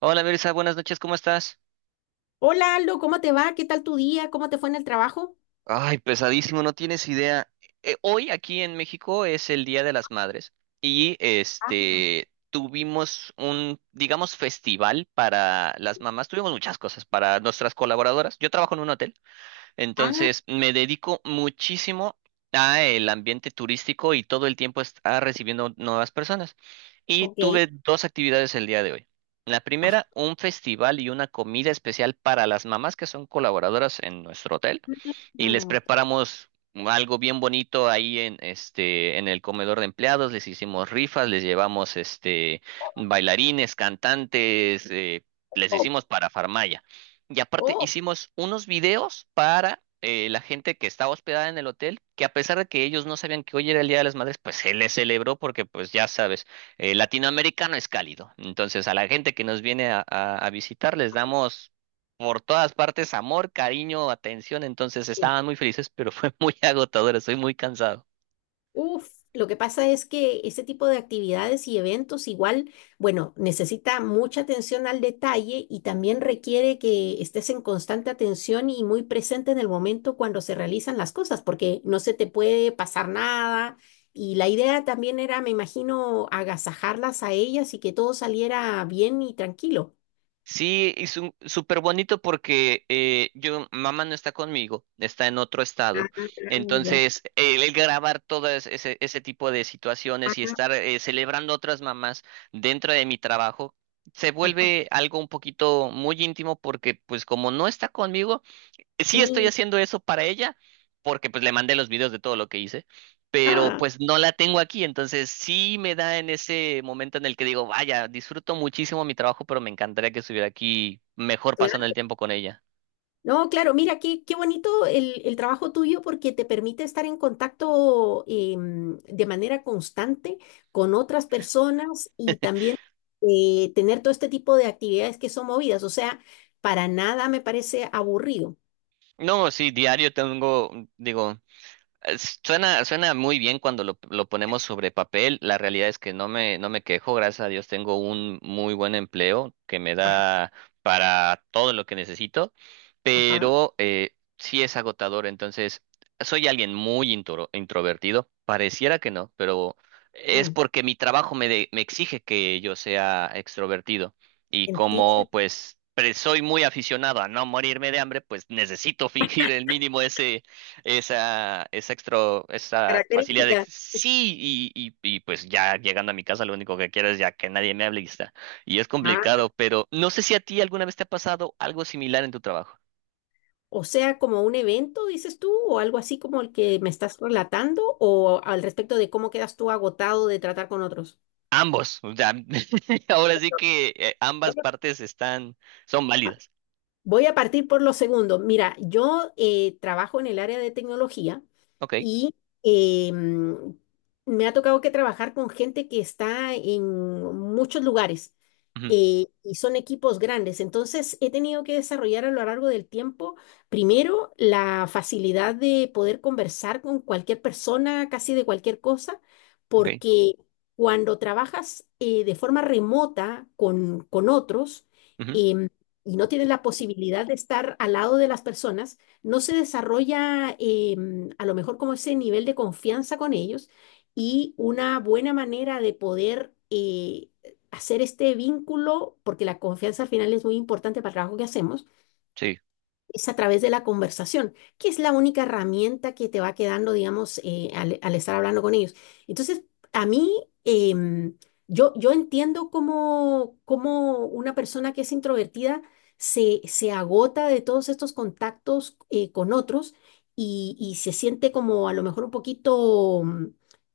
Hola Mirza, buenas noches, ¿cómo estás? Hola Aldo, ¿cómo te va? ¿Qué tal tu día? ¿Cómo te fue en el trabajo? Ay, pesadísimo, no tienes idea. Hoy aquí en México es el Día de las Madres y tuvimos un, digamos, festival para las mamás. Tuvimos muchas cosas para nuestras colaboradoras. Yo trabajo en un hotel. Ah, Entonces, me dedico muchísimo a el ambiente turístico y todo el tiempo está recibiendo nuevas personas. Y ok. tuve dos actividades el día de hoy. La Ah, primera, un festival y una comida especial para las mamás que son colaboradoras en nuestro hotel, y les ah, preparamos algo bien bonito ahí en el comedor de empleados. Les hicimos rifas, les llevamos bailarines, cantantes, les oh, hicimos parafarmaya. Y aparte oh, hicimos unos videos para la gente que estaba hospedada en el hotel, que a pesar de que ellos no sabían que hoy era el Día de las Madres, pues se les celebró porque pues ya sabes, latinoamericano es cálido. Entonces a la gente que nos viene a visitar les damos por todas partes amor, cariño, atención. Entonces sí. estaban muy felices, pero fue muy agotador, estoy muy cansado. Uf, lo que pasa es que ese tipo de actividades y eventos igual, bueno, necesita mucha atención al detalle y también requiere que estés en constante atención y muy presente en el momento cuando se realizan las cosas, porque no se te puede pasar nada. Y la idea también era, me imagino, agasajarlas a ellas y que todo saliera bien y tranquilo. Sí, y súper bonito porque yo, mamá no está conmigo, está en otro Ah, estado. ya. Entonces, el grabar todo ese tipo de Ah, situaciones y estar celebrando otras mamás dentro de mi trabajo, se ajá, vuelve algo un poquito muy íntimo porque, pues, como no está conmigo, sí estoy sí. haciendo eso para ella, porque pues le mandé los videos de todo lo que hice, pero Ah, pues no la tengo aquí, entonces sí me da en ese momento en el que digo, vaya, disfruto muchísimo mi trabajo, pero me encantaría que estuviera aquí mejor pasando el claro. tiempo con ella. No, claro, mira, qué, qué bonito el trabajo tuyo porque te permite estar en contacto de manera constante con otras personas y también tener todo este tipo de actividades que son movidas. O sea, para nada me parece aburrido. No, sí, diario tengo, digo, Suena, suena muy bien cuando lo ponemos sobre papel. La realidad es que no me quejo, gracias a Dios tengo un muy buen empleo que me Ajá, da para todo lo que necesito, ajá. pero sí es agotador. Entonces, soy alguien muy introvertido, pareciera que no, pero es Mm, porque mi trabajo me, me exige que yo sea extrovertido. Y como entiendo. pues soy muy aficionado a no morirme de hambre, pues necesito fingir el mínimo ese esa, esa facilidad de Característica. sí, y pues ya llegando a mi casa lo único que quiero es ya que nadie me hable y está. Y es Ah, complicado, pero no sé si a ti alguna vez te ha pasado algo similar en tu trabajo. o sea, como un evento, dices tú, o algo así como el que me estás relatando, o al respecto de cómo quedas tú agotado de tratar con otros. Ambos, o sea, ahora sí que ambas partes están, son Ah, válidas. voy a partir por los segundos. Mira, yo trabajo en el área de tecnología Ok, y eh, mm, me ha tocado que trabajar con gente que está en muchos lugares ujú, y son equipos grandes. Entonces, he tenido que desarrollar a lo largo del tiempo, primero, la facilidad de poder conversar con cualquier persona, casi de cualquier cosa, ok, porque cuando trabajas de forma remota con otros, ujú, em, y no tienen la posibilidad de estar al lado de las personas, no se desarrolla a lo mejor como ese nivel de confianza con ellos y una buena manera de poder hacer este vínculo, porque la confianza al final es muy importante para el trabajo que hacemos sí. es a través de la conversación, que es la única herramienta que te va quedando, digamos, al estar hablando con ellos. Entonces, a mí, em, yo entiendo cómo una persona que es introvertida se agota de todos estos contactos con otros y se siente como a lo mejor un poquito mm,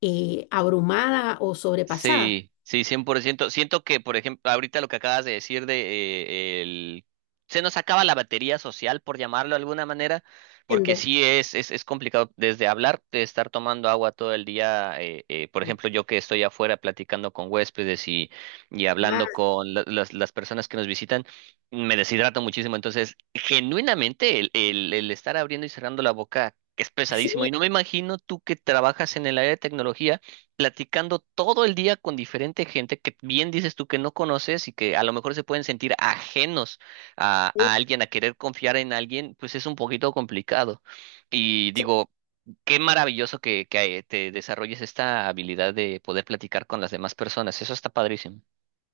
eh, abrumada o sobrepasada. Sí, sí, 100%. Siento que, por ejemplo, ahorita lo que acabas de decir de el... Se nos acaba la batería social, por llamarlo de alguna manera, porque Entiendo. sí es complicado desde hablar, de estar tomando agua todo el día. Por ejemplo, yo que estoy afuera platicando con huéspedes y Ah, hablando con las personas que nos visitan, me deshidrato muchísimo. Entonces, genuinamente, el estar abriendo y cerrando la boca es pesadísimo. sí, Y no me imagino tú que trabajas en el área de tecnología platicando todo el día con diferente gente que bien dices tú que no conoces y que a lo mejor se pueden sentir ajenos sí, a alguien, a querer confiar en alguien, pues es un poquito complicado. Y sí. digo, qué maravilloso que te desarrolles esta habilidad de poder platicar con las demás personas. Eso está padrísimo.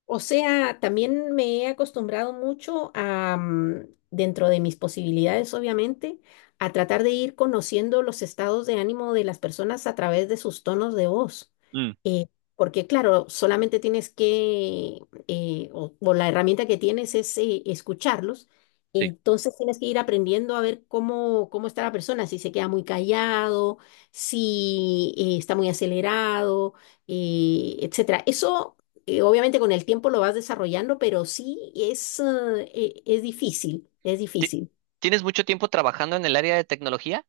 O sea, también me he acostumbrado mucho a, dentro de mis posibilidades, obviamente, a tratar de ir conociendo los estados de ánimo de las personas a través de sus tonos de voz. Mm, Eh, Porque, claro, solamente tienes que, o la herramienta que tienes es escucharlos. sí. Entonces tienes que ir aprendiendo a ver cómo, está la persona, si se queda muy callado, si está muy acelerado etcétera. Eso obviamente con el tiempo lo vas desarrollando, pero sí es difícil, es Ti- difícil. ¿Tienes mucho tiempo trabajando en el área de tecnología?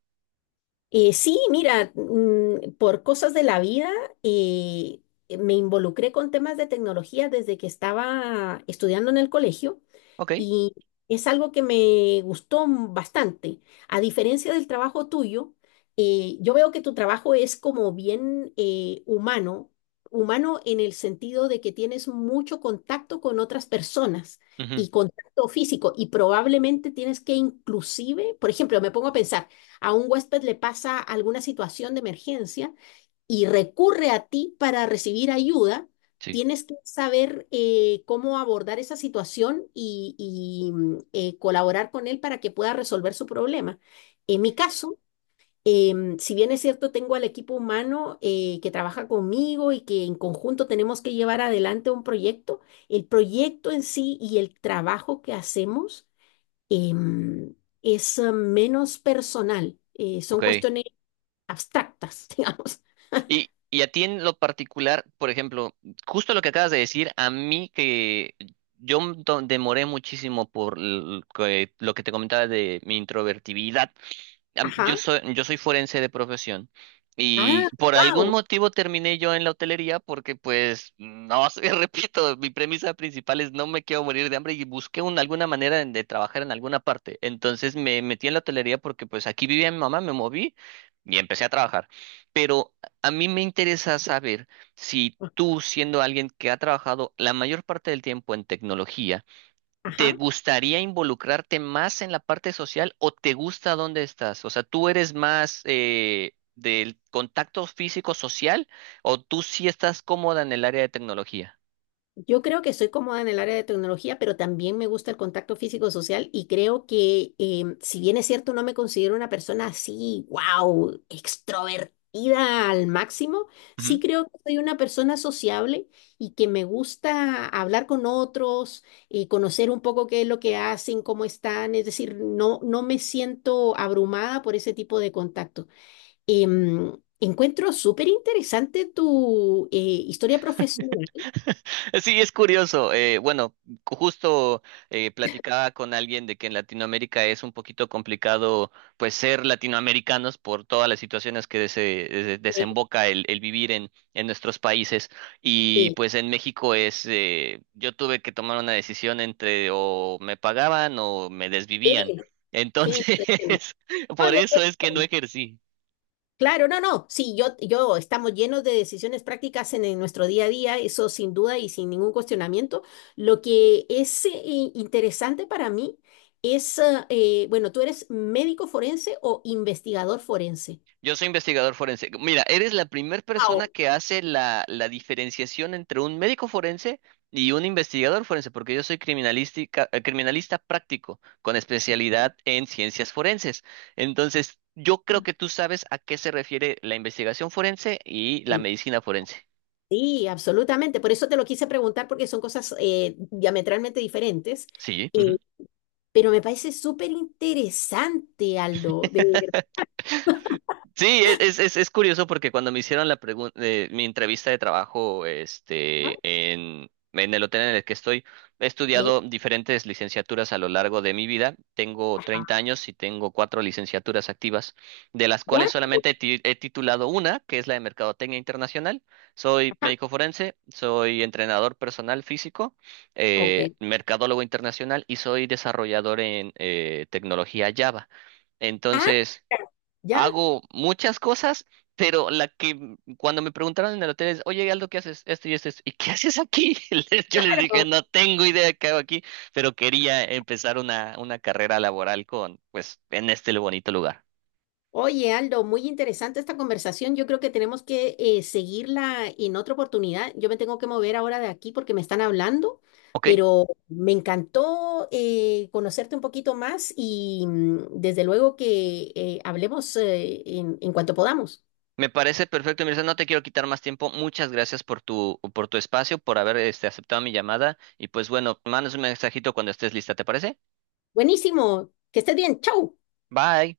Sí, mira, por cosas de la vida eh, me involucré con temas de tecnología desde que estaba estudiando en el colegio Ok. y es algo que me gustó bastante. A diferencia del trabajo tuyo, yo veo que tu trabajo es como bien humano, humano en el sentido de que tienes mucho contacto con otras personas Ujú, y contacto físico y probablemente tienes que inclusive, por ejemplo, me pongo a pensar, a un huésped le pasa alguna situación de emergencia y recurre a ti para recibir ayuda, sí. tienes que saber cómo abordar esa situación y colaborar con él para que pueda resolver su problema. En mi caso, si bien es cierto, tengo al equipo humano que trabaja conmigo y que en conjunto tenemos que llevar adelante un proyecto, el proyecto en sí y el trabajo que hacemos em, es menos personal, son Ok. cuestiones abstractas, digamos. Y a ti en lo particular, por ejemplo, justo lo que acabas de decir, a mí que yo demoré muchísimo por lo que te comentaba de mi introvertibilidad, yo Ajá. soy, yo soy forense de profesión y Ah, por algún wow. motivo terminé yo en la hotelería porque pues no sé, repito, mi premisa principal es no me quiero morir de hambre y busqué alguna manera de trabajar en alguna parte. Entonces me metí en la hotelería porque pues aquí vivía mi mamá, me moví y empecé a trabajar. Pero a mí me interesa saber si tú, siendo alguien que ha trabajado la mayor parte del tiempo en tecnología, ¿te Ajá. gustaría involucrarte más en la parte social o te gusta dónde estás? O sea, ¿tú eres más del contacto físico social o tú sí estás cómoda en el área de tecnología? Yo creo que estoy cómoda en el área de tecnología, pero también me gusta el contacto físico-social y creo que si bien es cierto, no me considero una persona así, wow, extrovertida al máximo, sí creo que soy una persona sociable y que me gusta hablar con otros, conocer un poco qué es lo que hacen, cómo están, es decir, no, no me siento abrumada por ese tipo de contacto. Encuentro súper interesante tu historia profesional. Sí, es curioso. Bueno, justo platicaba con alguien de que en Latinoamérica es un poquito complicado, pues, ser latinoamericanos por todas las situaciones que se Sí, desemboca el vivir en nuestros países. Y sí. pues en México es, yo tuve que tomar una decisión entre o me pagaban o me Sí, desvivían. sí, Entonces, te entiendo. No, por yo eso te es que no entiendo. ejercí. Claro, no, no, sí, yo estamos llenos de decisiones prácticas en nuestro día a día, eso sin duda y sin ningún cuestionamiento. Lo que es interesante para mí es, bueno, ¿tú eres médico forense o investigador forense? Yo soy investigador forense. Mira, eres la primera Wow. persona que hace la diferenciación entre un médico forense y un investigador forense, porque yo soy criminalística, criminalista práctico con especialidad en ciencias forenses. Entonces, yo creo que tú sabes a qué se refiere la investigación forense y la Sí, medicina forense. sí, absolutamente. Por eso te lo quise preguntar porque son cosas diametralmente diferentes. Sí. Eh, Ujú. pero me parece súper interesante, Aldo, de Sí, es curioso porque cuando me hicieron mi entrevista de trabajo, verdad. En el hotel en el que estoy, he Sí. estudiado diferentes licenciaturas a lo largo de mi vida. Tengo 30 años y tengo cuatro licenciaturas activas, de las Guau, cuales solamente he titulado una, que es la de Mercadotecnia Internacional. Soy médico forense, soy entrenador personal físico, ok. Mercadólogo internacional y soy desarrollador en tecnología Java. Ah, Entonces, ya, hago muchas cosas, pero la que cuando me preguntaron en el hotel es, oye, Aldo, ¿qué haces? Esto y esto, esto. ¿Y qué haces aquí? Yo les dije, claro. no tengo idea de qué hago aquí, pero quería empezar una carrera laboral con, pues, en este bonito lugar. Oye, Aldo, muy interesante esta conversación. Yo creo que tenemos que seguirla en otra oportunidad. Yo me tengo que mover ahora de aquí porque me están hablando, ¿Ok? pero me encantó conocerte un poquito más y desde luego que hablemos en cuanto podamos. Me parece perfecto, Mirza. No te quiero quitar más tiempo. Muchas gracias por tu espacio, por haber aceptado mi llamada. Y pues bueno, mandas un mensajito cuando estés lista, ¿te parece? Buenísimo, que estés bien. Chau. Bye.